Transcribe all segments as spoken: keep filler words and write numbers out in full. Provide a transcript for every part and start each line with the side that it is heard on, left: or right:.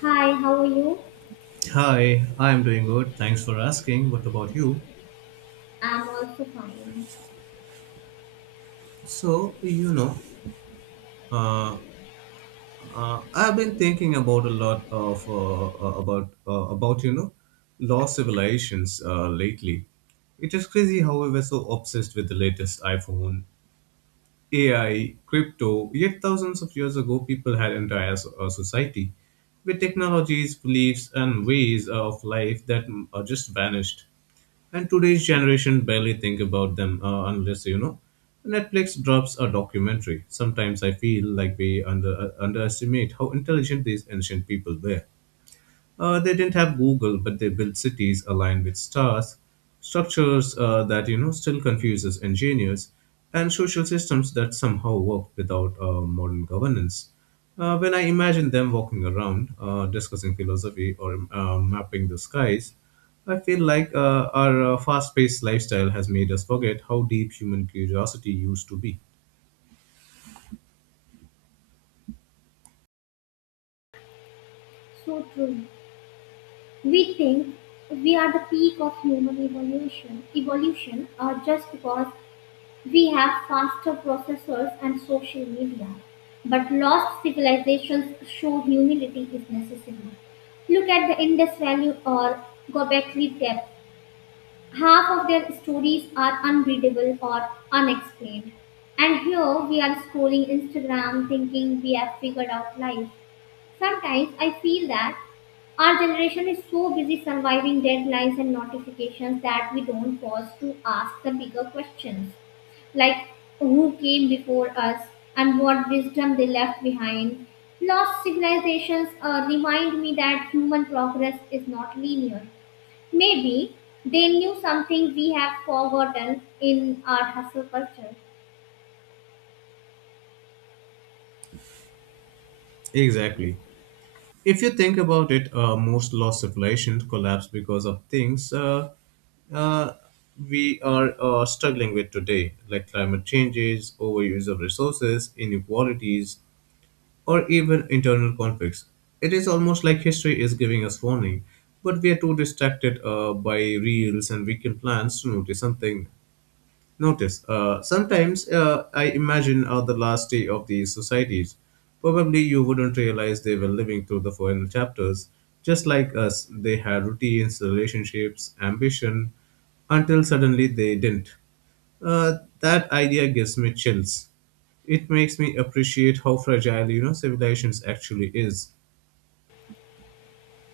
left: Hi, how are you?
right: Hi, I'm doing good. Thanks for asking. What about you?
left: I'm also fine.
right: So, you know, uh, uh, I've been thinking about a lot of uh, uh, about uh, about you know, lost civilizations uh, lately. It is crazy how we were so obsessed with the latest iPhone A I, crypto, yet thousands of years ago, people had entire so- uh, society with technologies, beliefs, and ways of life that mm, are just vanished. And today's generation barely think about them uh, unless, you know, Netflix drops a documentary. Sometimes I feel like we under, uh, underestimate how intelligent these ancient people were. Uh, they didn't have Google, but they built cities aligned with stars, structures uh, that you know still confuses engineers, and social systems that somehow work without uh, modern governance. Uh, when I imagine them walking around, uh, discussing philosophy or uh, mapping the skies, I feel like uh, our uh, fast-paced lifestyle has made us forget how deep human curiosity used to be.
left: So true. We think we are the peak of human evolution, evolution uh, just because we have faster processors and social media. But lost civilizations show humility is necessary. Look at the Indus Valley or Gobekli Tepe. Half of their stories are unreadable or unexplained. And here we are scrolling Instagram thinking we have figured out life. Sometimes I feel that our generation is so busy surviving deadlines and notifications that we don't pause to ask the bigger questions like who came before us and what wisdom they left behind. Lost civilizations uh, remind me that human progress is not linear. Maybe they knew something we have forgotten in our hustle culture.
right: Exactly. If you think about it, uh, most lost civilizations collapse because of things uh, uh, we are uh, struggling with today, like climate changes, overuse of resources, inequalities, or even internal conflicts. It is almost like history is giving us warning, but we are too distracted uh, by reels and weekend plans to notice something Notice, uh, Sometimes uh, I imagine are the last day of these societies. Probably you wouldn't realize they were living through the final chapters. Just like us, they had routines, relationships, ambition, until suddenly they didn't. Uh, that idea gives me chills. It makes me appreciate how fragile, you know, civilizations actually is.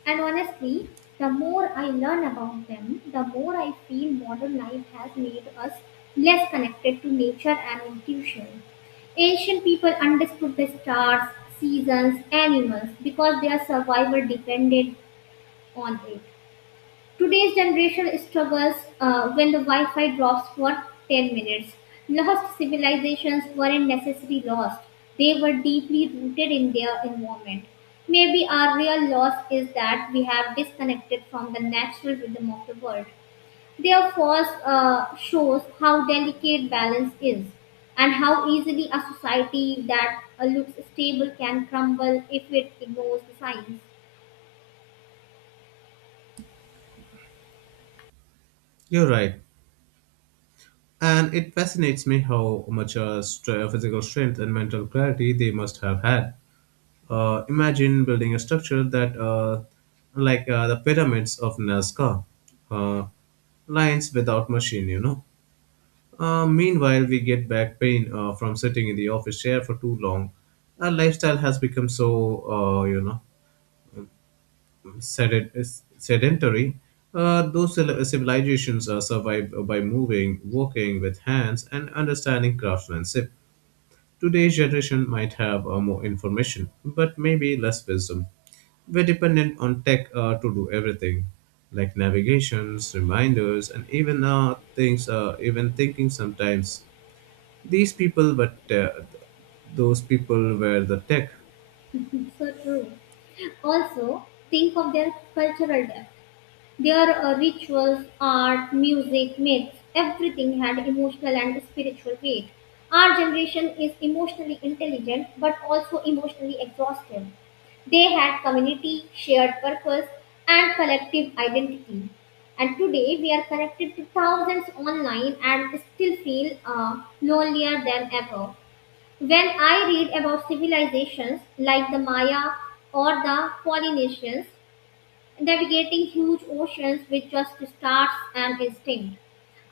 left: And honestly, the more I learn about them, the more I feel modern life has made us less connected to nature and intuition. Ancient people understood the stars, seasons, animals because their survival depended on it. Today's generation struggles uh, when the Wi-Fi drops for ten minutes. Lost civilizations weren't necessarily lost. They were deeply rooted in their environment. Maybe our real loss is that we have disconnected from the natural rhythm of the world. Their force uh, shows how delicate balance is and how easily a society that uh, looks stable can crumble if it ignores the signs.
right: You're right. And it fascinates me how much uh, stre- physical strength and mental clarity they must have had. Uh, imagine building a structure that, uh, like uh, the pyramids of Nazca, uh, lines without machine, you know. Uh, meanwhile, we get back pain uh, from sitting in the office chair for too long. Our lifestyle has become so, uh, you know, sedent- sedentary. Uh, those civil- civilizations uh, survive by moving, walking with hands, and understanding craftsmanship. Today's generation might have uh, more information, but maybe less wisdom. We're dependent on tech uh, to do everything, like navigations, reminders, and even uh, things, uh, even thinking sometimes. These people, but uh, Those people were the tech.
left: So true. Also, think of their cultural depth. Their uh, rituals, art, music, myths, everything had emotional and spiritual weight. Our generation is emotionally intelligent but also emotionally exhausted. They had community, shared purpose, and collective identity. And today we are connected to thousands online and still feel uh, lonelier than ever. When I read about civilizations like the Maya or the Polynesians navigating huge oceans with just stars and instinct,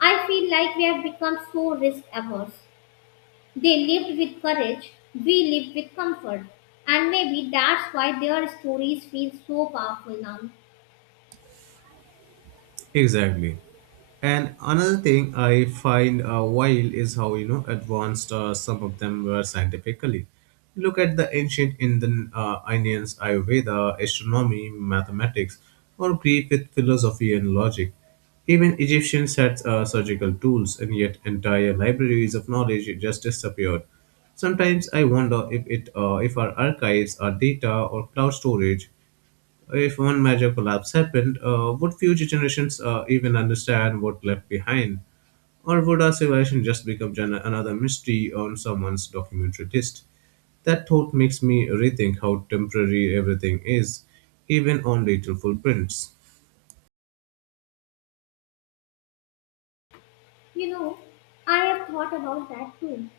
left: I feel like we have become so risk averse. They lived with courage, we live with comfort. And maybe that's why their stories feel so powerful now.
right: Exactly. And another thing I find uh, wild is how you know advanced uh, some of them were scientifically. Look at the ancient Indian uh, Indians, Ayurveda, astronomy, mathematics, or Greek with philosophy and logic. Even Egyptians had uh, surgical tools, and yet entire libraries of knowledge just disappeared. Sometimes I wonder if it uh, if our archives, our data, or cloud storage, if one major collapse happened, uh, would future generations uh, even understand what left behind? Or would our civilization just become gen- another mystery on someone's documentary list? That thought makes me rethink how temporary everything is, even on digital footprints.
left: You know, I have thought about that too.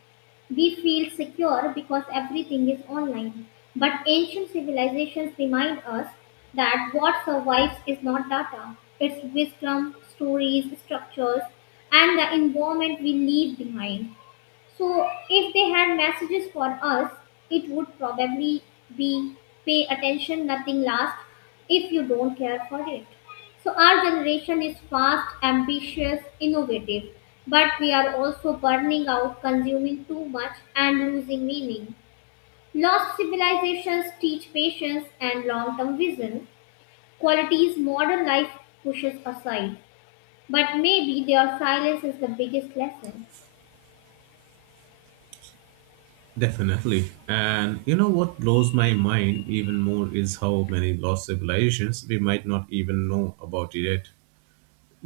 left: We feel secure because everything is online. But ancient civilizations remind us that what survives is not data, it's wisdom, stories, structures, and the environment we leave behind. So if they had messages for us, it would probably be pay attention, nothing lasts if you don't care for it. So our generation is fast, ambitious, innovative, but we are also burning out, consuming too much and losing meaning. Lost civilizations teach patience and long-term vision, qualities modern life pushes aside. But maybe their silence is the biggest lesson.
right: Definitely. And you know what blows my mind even more is how many lost civilizations we might not even know about yet.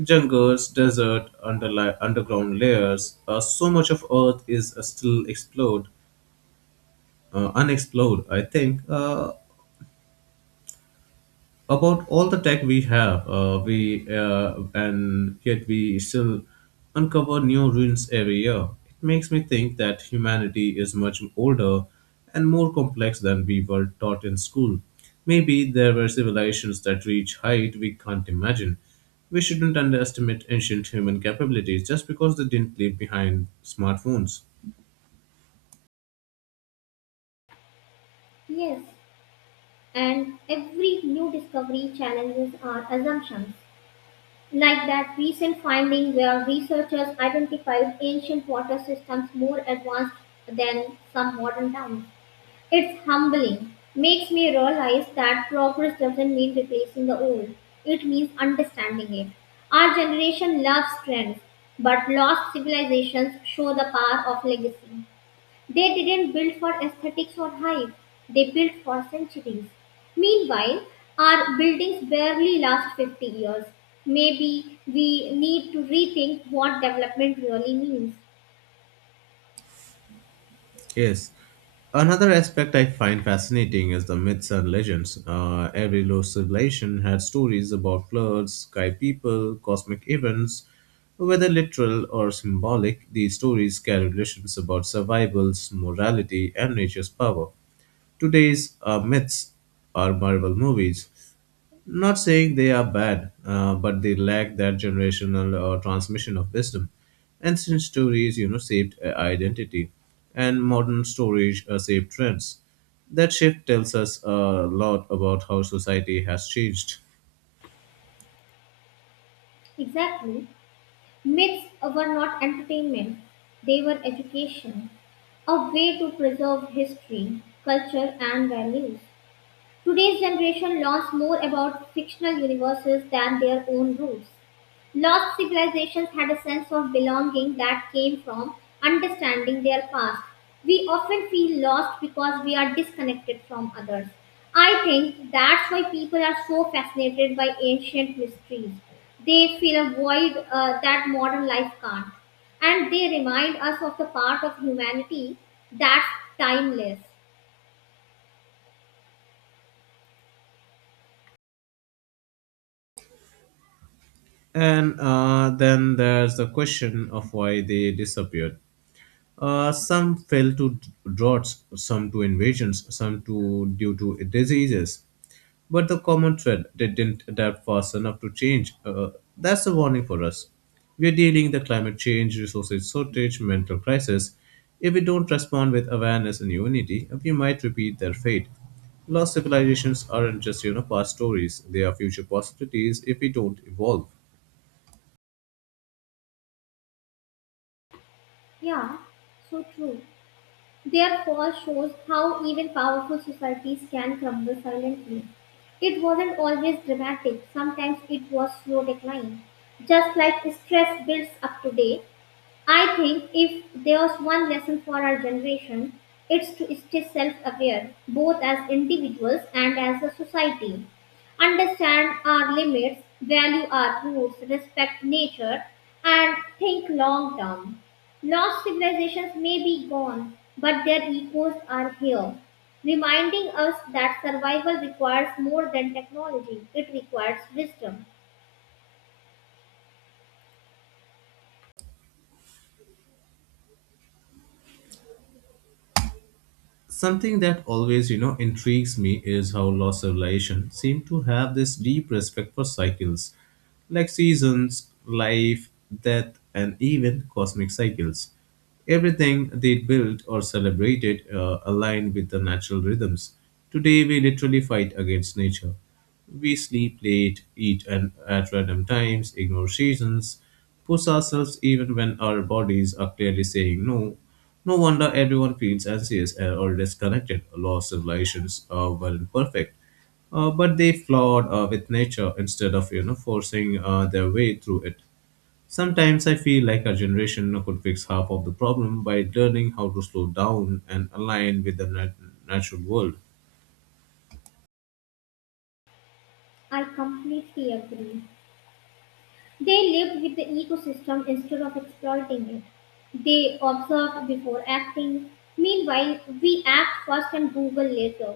right: Jungles, desert, underli- underground layers. Uh, so much of Earth is uh, still explored, uh, unexplored. I think. Uh, about all the tech we have, uh, we uh, and yet we still uncover new ruins every year. It makes me think that humanity is much older and more complex than we were taught in school. Maybe there were civilizations that reach height we can't imagine. We shouldn't underestimate ancient human capabilities just because they didn't leave behind smartphones.
left: Yes, and every new discovery challenges our assumptions. Like that recent finding where researchers identified ancient water systems more advanced than some modern towns. It's humbling, makes me realize that progress doesn't mean replacing the old, it means understanding it. Our generation loves trends, but lost civilizations show the power of legacy. They didn't build for aesthetics or hype, they built for centuries. Meanwhile, our buildings barely last fifty years. Maybe we need to rethink what development really means.
right: Yes. Another aspect I find fascinating is the myths and legends. Uh, every lost civilization had stories about floods, sky people, cosmic events. Whether literal or symbolic, these stories carry lessons about survival, morality, and nature's power. Today's uh, myths are Marvel movies, not saying they are bad, uh, but they lack that generational or transmission of wisdom. Ancient stories, you know, shaped uh, identity, and modern stories uh, shape trends. That shift tells us a lot about how society has changed.
left: Exactly. Myths were not entertainment, they were education, a way to preserve history, culture, and values. Today's generation learns more about fictional universes than their own roots. Lost civilizations had a sense of belonging that came from understanding their past. We often feel lost because we are disconnected from others. I think that's why people are so fascinated by ancient mysteries. They fill a void uh, that modern life can't. And they remind us of the part of humanity that's timeless.
right: And uh, then there's the question of why they disappeared. Uh, some fell to droughts, some to invasions, some to due to diseases. But the common thread they didn't adapt fast enough to change. Uh, that's a warning for us. We're dealing the climate change, resources shortage, mental crisis. If we don't respond with awareness and unity, we might repeat their fate. Lost civilizations aren't just you know past stories; they are future possibilities if we don't evolve.
left: Yeah, so true. Their fall shows how even powerful societies can crumble silently. It wasn't always dramatic, sometimes it was slow decline. Just like stress builds up today, I think if there's one lesson for our generation, it's to stay self aware, both as individuals and as a society. Understand our limits, value our roots, respect nature, and think long term. Lost civilizations may be gone, but their echoes are here, reminding us that survival requires more than technology, it requires wisdom.
right: Something that always, you know, intrigues me is how lost civilization seem to have this deep respect for cycles, like seasons, life, death, and even cosmic cycles. Everything they built or celebrated uh, aligned with the natural rhythms. Today, we literally fight against nature. We sleep late, eat and at random times, ignore seasons, push ourselves even when our bodies are clearly saying no. No wonder everyone feels anxious uh, or disconnected. Lost civilizations uh, weren't perfect, uh, but they flawed uh, with nature instead of you know forcing uh, their way through it. Sometimes I feel like our generation could fix half of the problem by learning how to slow down and align with the nat- natural world.
left: I completely agree. They lived with the ecosystem instead of exploiting it. They observed before acting. Meanwhile, we act first and Google later.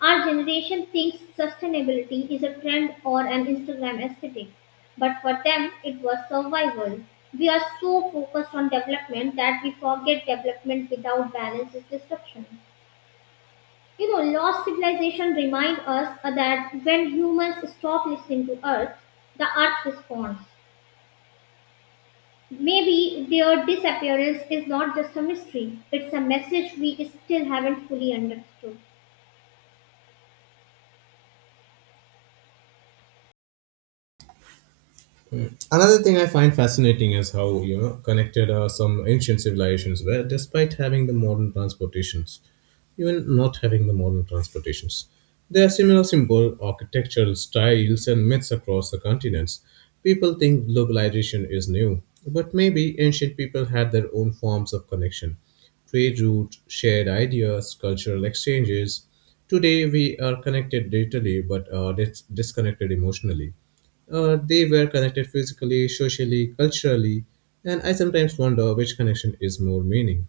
left: Our generation thinks sustainability is a trend or an Instagram aesthetic, but for them it was survival. We are so focused on development that we forget development without balance is destruction. You know, lost civilization remind us that when humans stop listening to Earth, the Earth responds. Maybe their disappearance is not just a mystery, it's a message we still haven't fully understood.
right: Another thing I find fascinating is how you know connected uh, some ancient civilizations were, despite having the modern transportations, even not having the modern transportations. There are similar symbol, architectural styles, and myths across the continents. People think globalization is new, but maybe ancient people had their own forms of connection, trade routes, shared ideas, cultural exchanges. Today, we are connected digitally but are dis- disconnected emotionally. Uh, they were connected physically, socially, culturally, and I sometimes wonder which connection is more meaning.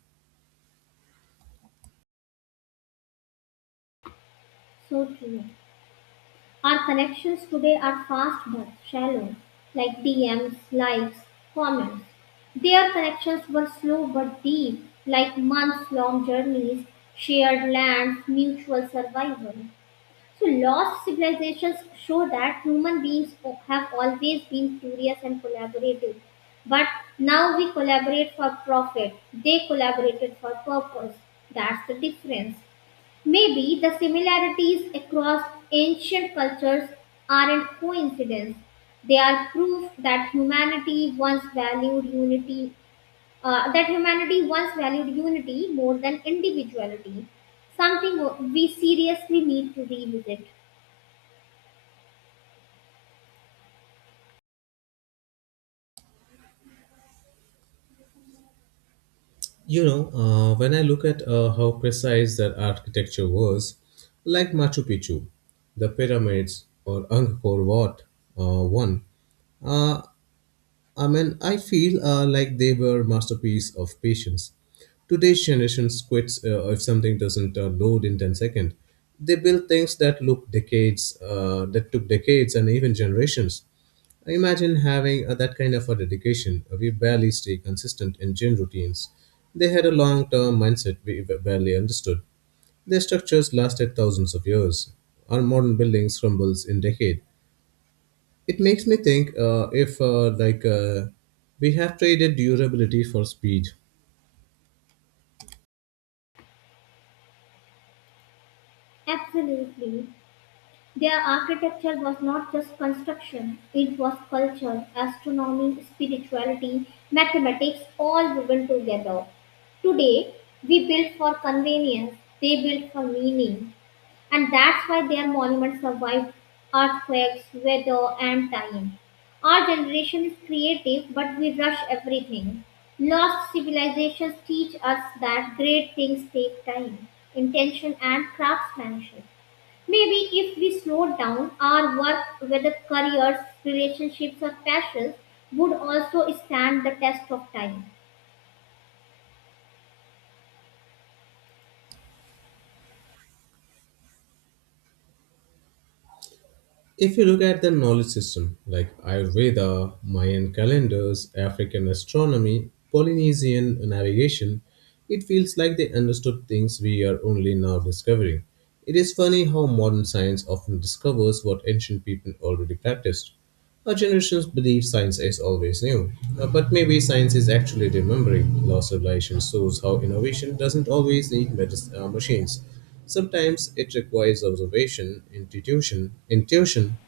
left: So true. Our connections today are fast but shallow, like D Ms, likes, comments. Their connections were slow but deep, like months long journeys, shared lands, mutual survival. So, lost civilizations show that human beings o- have always been curious and collaborative. But now we collaborate for profit, they collaborated for purpose. That's the difference. Maybe the similarities across ancient cultures aren't coincidence. They are proof that humanity once valued unity, uh, that humanity once valued unity more than individuality, something we seriously need to revisit.
right: You know, uh, when I look at uh, how precise that architecture was, like Machu Picchu, the pyramids, or Angkor Wat, uh, one, uh, I mean, I feel uh, like they were masterpiece of patience. Today's generation quits uh, if something doesn't uh, load in ten seconds. They build things that look decades, uh, that took decades and even generations. Imagine having uh, that kind of a dedication. We barely stay consistent in gym routines. They had a long-term mindset we barely understood. Their structures lasted thousands of years. Our modern buildings crumbles in decade. It makes me think uh, if uh, like uh, we have traded durability for speed.
left: Absolutely. Their architecture was not just construction, it was culture, astronomy, spirituality, mathematics, all woven together. Today, we build for convenience, they built for meaning. And that's why their monuments survived earthquakes, weather, and time. Our generation is creative, but we rush everything. Lost civilizations teach us that great things take time, intention, and craftsmanship. Maybe if we slowed down, our work, whether careers, relationships, or passions, would also stand the test of time.
right: If you look at the knowledge system, like Ayurveda, Mayan calendars, African astronomy, Polynesian navigation, it feels like they understood things we are only now discovering. It is funny how modern science often discovers what ancient people already practiced. Our generations believe science is always new, Uh, but maybe science is actually remembering. Loss of civilization shows how innovation doesn't always need medis- uh, machines. Sometimes it requires observation, intuition, intuition,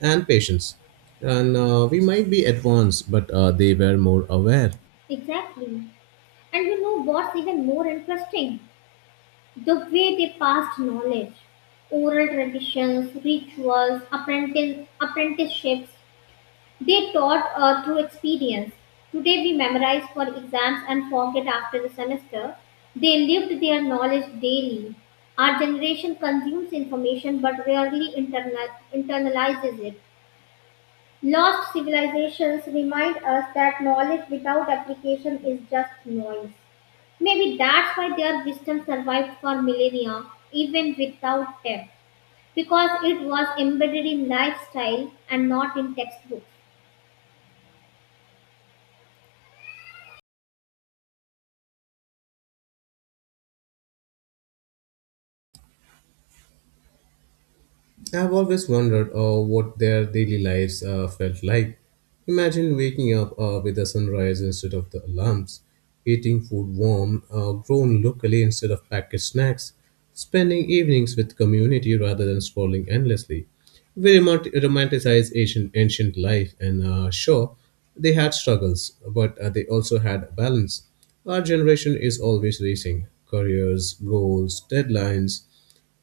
right: and patience. And uh, we might be advanced, but uh, they were more aware.
left: Exactly. And you know what's even more interesting? The way they passed knowledge. Oral traditions, rituals, apprentice, apprenticeships. They taught uh, through experience. Today we memorize for exams and forget after the semester. They lived their knowledge daily. Our generation consumes information but rarely interna- internalizes it. Lost civilizations remind us that knowledge without application is just noise. Maybe that's why their wisdom survived for millennia, even without them, because it was embedded in lifestyle and not in textbooks.
right: I've always wondered uh, what their daily lives uh, felt like. Imagine waking up uh, with the sunrise instead of the alarms, eating food warm, uh, grown locally instead of packaged snacks, spending evenings with community rather than scrolling endlessly. We remot- romanticize ancient, ancient life, and uh, sure, they had struggles, but uh, they also had balance. Our generation is always racing careers, goals, deadlines.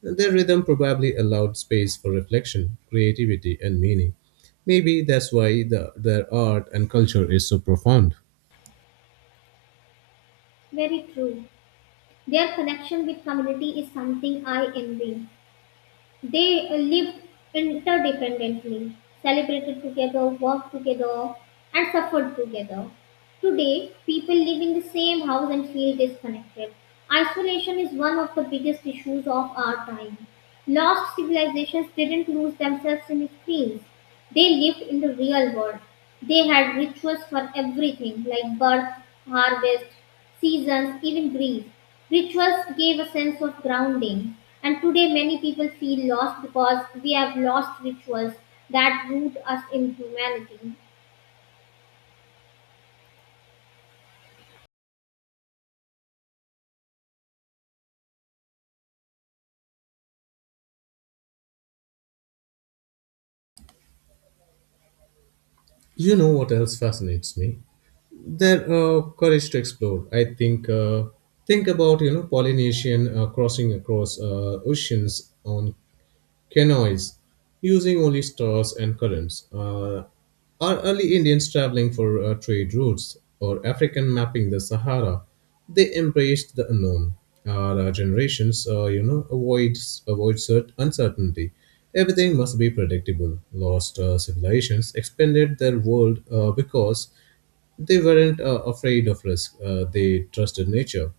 right: Their rhythm probably allowed space for reflection, creativity, and meaning. Maybe that's why the, their art and culture is so profound.
left: Very true. Their connection with community is something I envy. They uh, lived interdependently, celebrated together, worked together, and suffered together. Today, people live in the same house and feel disconnected. Isolation is one of the biggest issues of our time. Lost civilizations didn't lose themselves in screens. They lived in the real world. They had rituals for everything like birth, harvest, seasons, even grief. Rituals gave a sense of grounding. And today, many people feel lost because we have lost rituals that root us in humanity.
right: You know what else fascinates me? Their uh, courage to explore. I think uh, Think about you know Polynesian uh, crossing across uh, oceans on canoes, using only stars and currents, uh, are early Indians traveling for uh, trade routes or African mapping the Sahara. They embraced the unknown. Our uh, generations, uh, you know, avoid avoid cert- uncertainty. Everything must be predictable. Lost uh, civilizations expanded their world uh, because they weren't uh, afraid of risk. Uh, they trusted nature,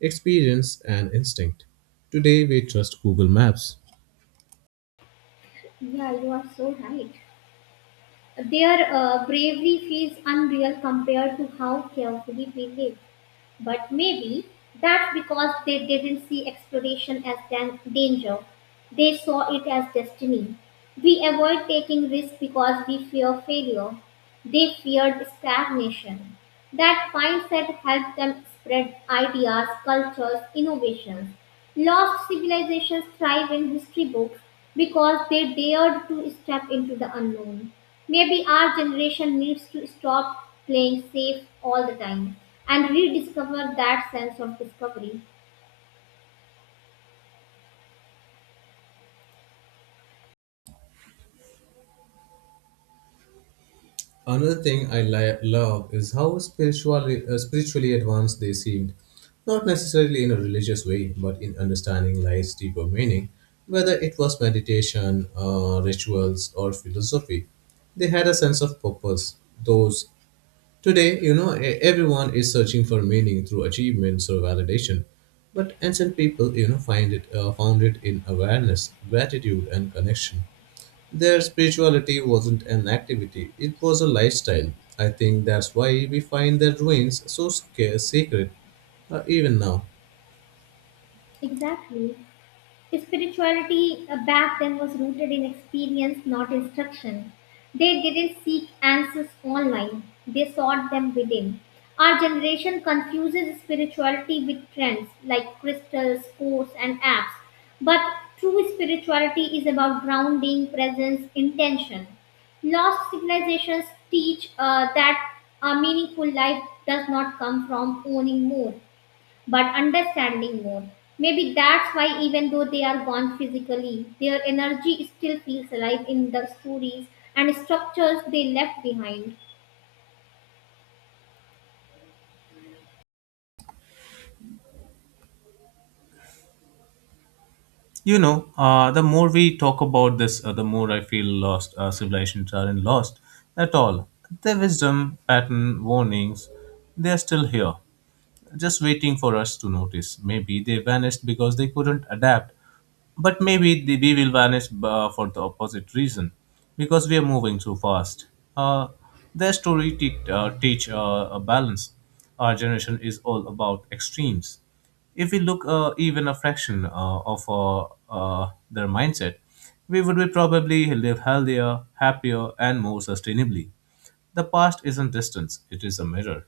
right: experience, and instinct. Today, we trust Google Maps.
left: Yeah, you are so right. Their uh, bravery feels unreal compared to how carefully we live. But maybe that's because they didn't see exploration as dan- danger. They saw it as destiny. We avoid taking risks because we fear failure. They feared stagnation. That mindset helped them spread ideas, cultures, innovations. Lost civilizations thrive in history books because they dared to step into the unknown. Maybe our generation needs to stop playing safe all the time and rediscover that sense of discovery.
right: Another thing I li- love is how spiritually, uh, spiritually advanced they seemed. Not necessarily in a religious way, but in understanding life's deeper meaning, whether it was meditation, uh, rituals, or philosophy. They had a sense of purpose. Those today, you know, e- everyone is searching for meaning through achievements or validation, but ancient people, you know, find it uh, found it in awareness, gratitude, and connection. Their spirituality wasn't an activity, it was a lifestyle. I think that's why we find their ruins so sca- sacred, uh, even now.
left: Exactly. Spirituality uh, back then was rooted in experience, not instruction. They didn't seek answers online, they sought them within. Our generation confuses spirituality with trends like crystals, sports, and apps. But true spirituality is about grounding, presence, intention. Lost civilizations teach uh, that a meaningful life does not come from owning more but understanding more. Maybe that's why, even though they are gone physically, their energy still feels alive in the stories and structures they left behind.
right: You know, uh, the more we talk about this, uh, the more I feel lost. Uh, civilizations aren't lost at all. Their wisdom, pattern, warnings, they are still here, just waiting for us to notice. Maybe they vanished because they couldn't adapt, but maybe they, we will vanish uh, for the opposite reason because we are moving too fast. Uh, their story te- uh, teach uh, a balance. Our generation is all about extremes. If we look uh, even a fraction uh, of uh, uh, their mindset, we would be probably live healthier, happier, and more sustainably. The past isn't distance; it is a mirror.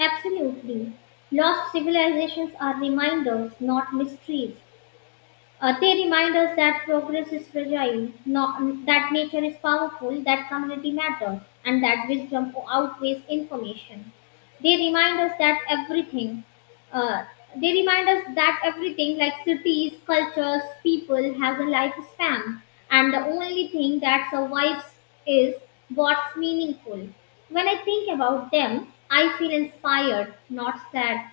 left: Absolutely. Lost civilizations are reminders, not mysteries. Uh, they remind us that progress is fragile, not, that nature is powerful, that community matters, and that wisdom outweighs information. They remind us that everything, uh, they remind us that everything like cities, cultures, people has a lifespan, and the only thing that survives is what's meaningful. When I think about them, I feel inspired, not sad,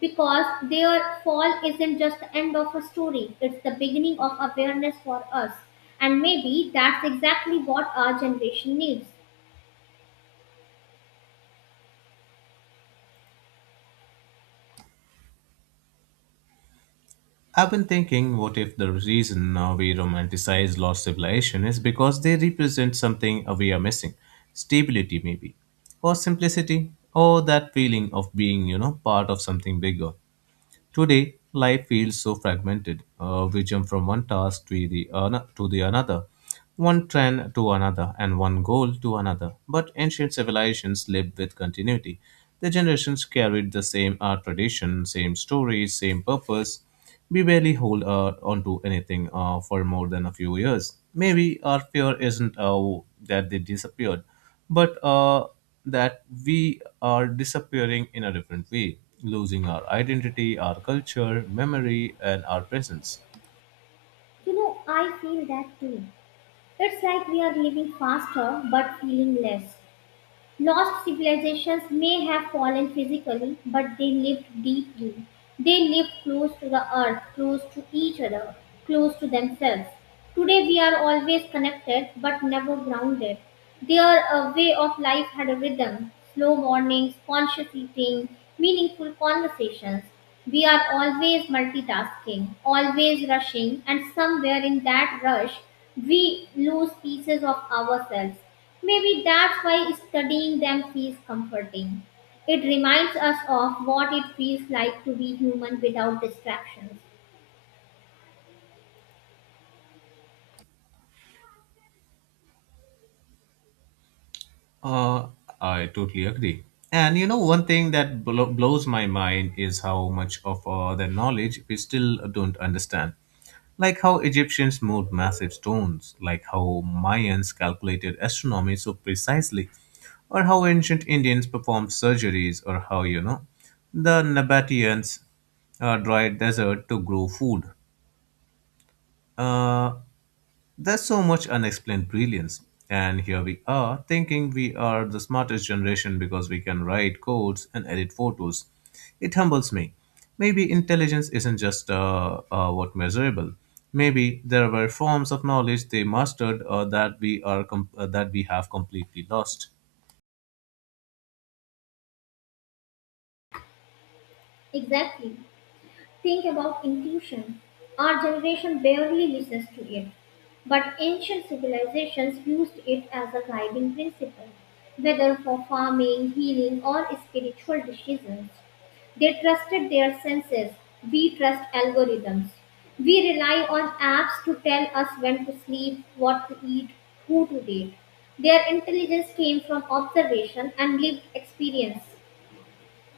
left: because their fall isn't just the end of a story, it's the beginning of awareness for us. And maybe that's exactly what our generation needs.
right: I've been thinking, what if the reason uh, we romanticize lost civilization is because they represent something uh, we are missing? Stability, maybe, or simplicity, or that feeling of being, you know, part of something bigger. Today, life feels so fragmented. Uh, we jump from one task to the, ano- to the another, one trend to another, and one goal to another. But ancient civilizations lived with continuity. The generations carried the same art tradition, same stories, same purpose. We barely hold uh, onto anything uh, for more than a few years. Maybe our fear isn't uh, that they disappeared, but uh, that we are disappearing in a different way, losing our identity, our culture, memory, and our presence.
left: You know, I feel that too. It's like we are living faster but feeling less. Lost civilizations may have fallen physically, but they lived deeply. They lived close to the earth, close to each other, close to themselves. Today we are always connected but never grounded. Their uh, way of life had a rhythm slow mornings, conscious eating, meaningful conversations. We are always multitasking, always rushing, and somewhere in that rush, we lose pieces of ourselves. Maybe that's why studying them feels comforting. It reminds us of what it feels like to be human without distractions.
right: Uh, I totally agree. And you know, one thing that blo- blows my mind is how much of uh, their knowledge we still don't understand. Like how Egyptians moved massive stones, like how Mayans calculated astronomy so precisely, or how ancient Indians performed surgeries, or how, you know, the Nabateans uh, dried desert to grow food. Uh, there's so much unexplained brilliance. And here we are, thinking we are the smartest generation because we can write codes and edit photos. It humbles me. Maybe intelligence isn't just uh, uh, what measurable. Maybe there were forms of knowledge they mastered uh, that we are com- uh, that we have completely lost.
left: Exactly. Think about inclusion. Our generation barely listens to it, but ancient civilizations used it as a guiding principle, whether for farming, healing, or spiritual decisions. They trusted their senses. We trust algorithms. We rely on apps to tell us when to sleep, what to eat, who to date. Their intelligence came from observation and lived experience.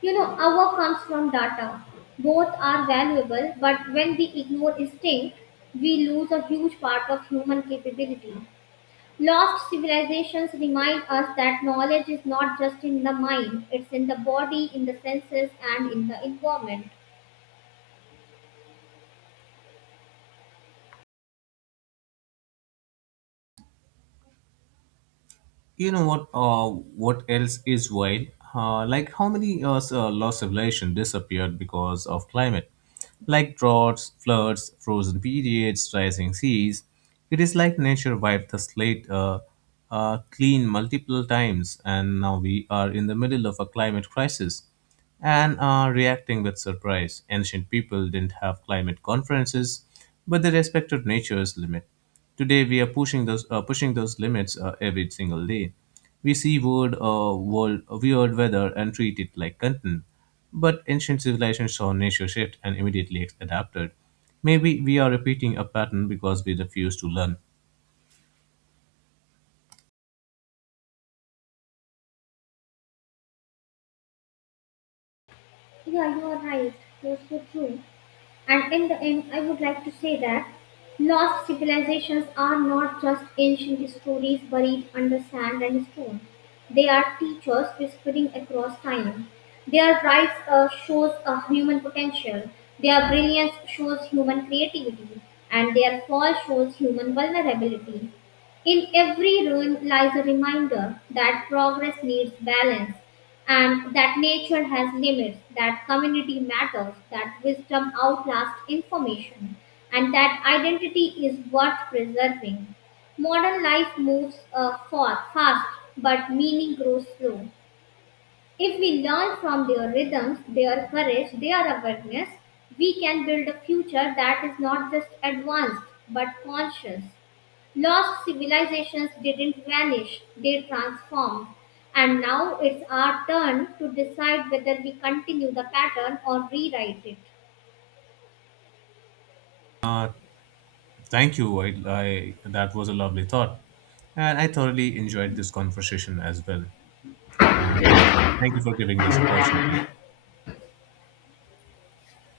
left: You know, our comes from data. Both are valuable, but when we ignore instinct, we lose a huge part of human capability. Lost civilizations remind us that knowledge is not just in the mind, it's in the body, in the senses, and in the environment.
right: You know what? Uh, what else is wild? Uh, like how many uh, s- uh, lost civilization disappeared because of climate? Like droughts, floods, frozen periods, rising seas. It is like nature wiped the slate uh, uh, clean multiple times, and now we are in the middle of a climate crisis and are reacting with surprise. Ancient people didn't have climate conferences, but they respected nature's limit. Today, we are pushing those uh, pushing those limits uh, every single day. We see weird, uh, world, weird weather and treat it like content. But ancient civilizations saw nature shift and immediately adapted. Maybe we are repeating a pattern because we refuse to learn.
left: Yeah, you are right. You're so true. And in the end, I would like to say that lost civilizations are not just ancient stories buried under sand and stone. They are teachers whispering across time. Their rise uh, shows a human potential. Their brilliance shows human creativity. And their fall shows human vulnerability. In every ruin lies a reminder that progress needs balance and that nature has limits, that community matters, that wisdom outlasts information, and that identity is worth preserving. Modern life moves uh, fa- fast, but meaning grows slow. If we learn from their rhythms, their courage, their awareness, we can build a future that is not just advanced but conscious. Lost civilizations didn't vanish, they transformed. And now it's our turn to decide whether we continue the pattern or rewrite it.
right: Thank you. I, I, that was a lovely thought. And I thoroughly enjoyed this conversation as well. Uh, thank, Thank you for giving this opportunity.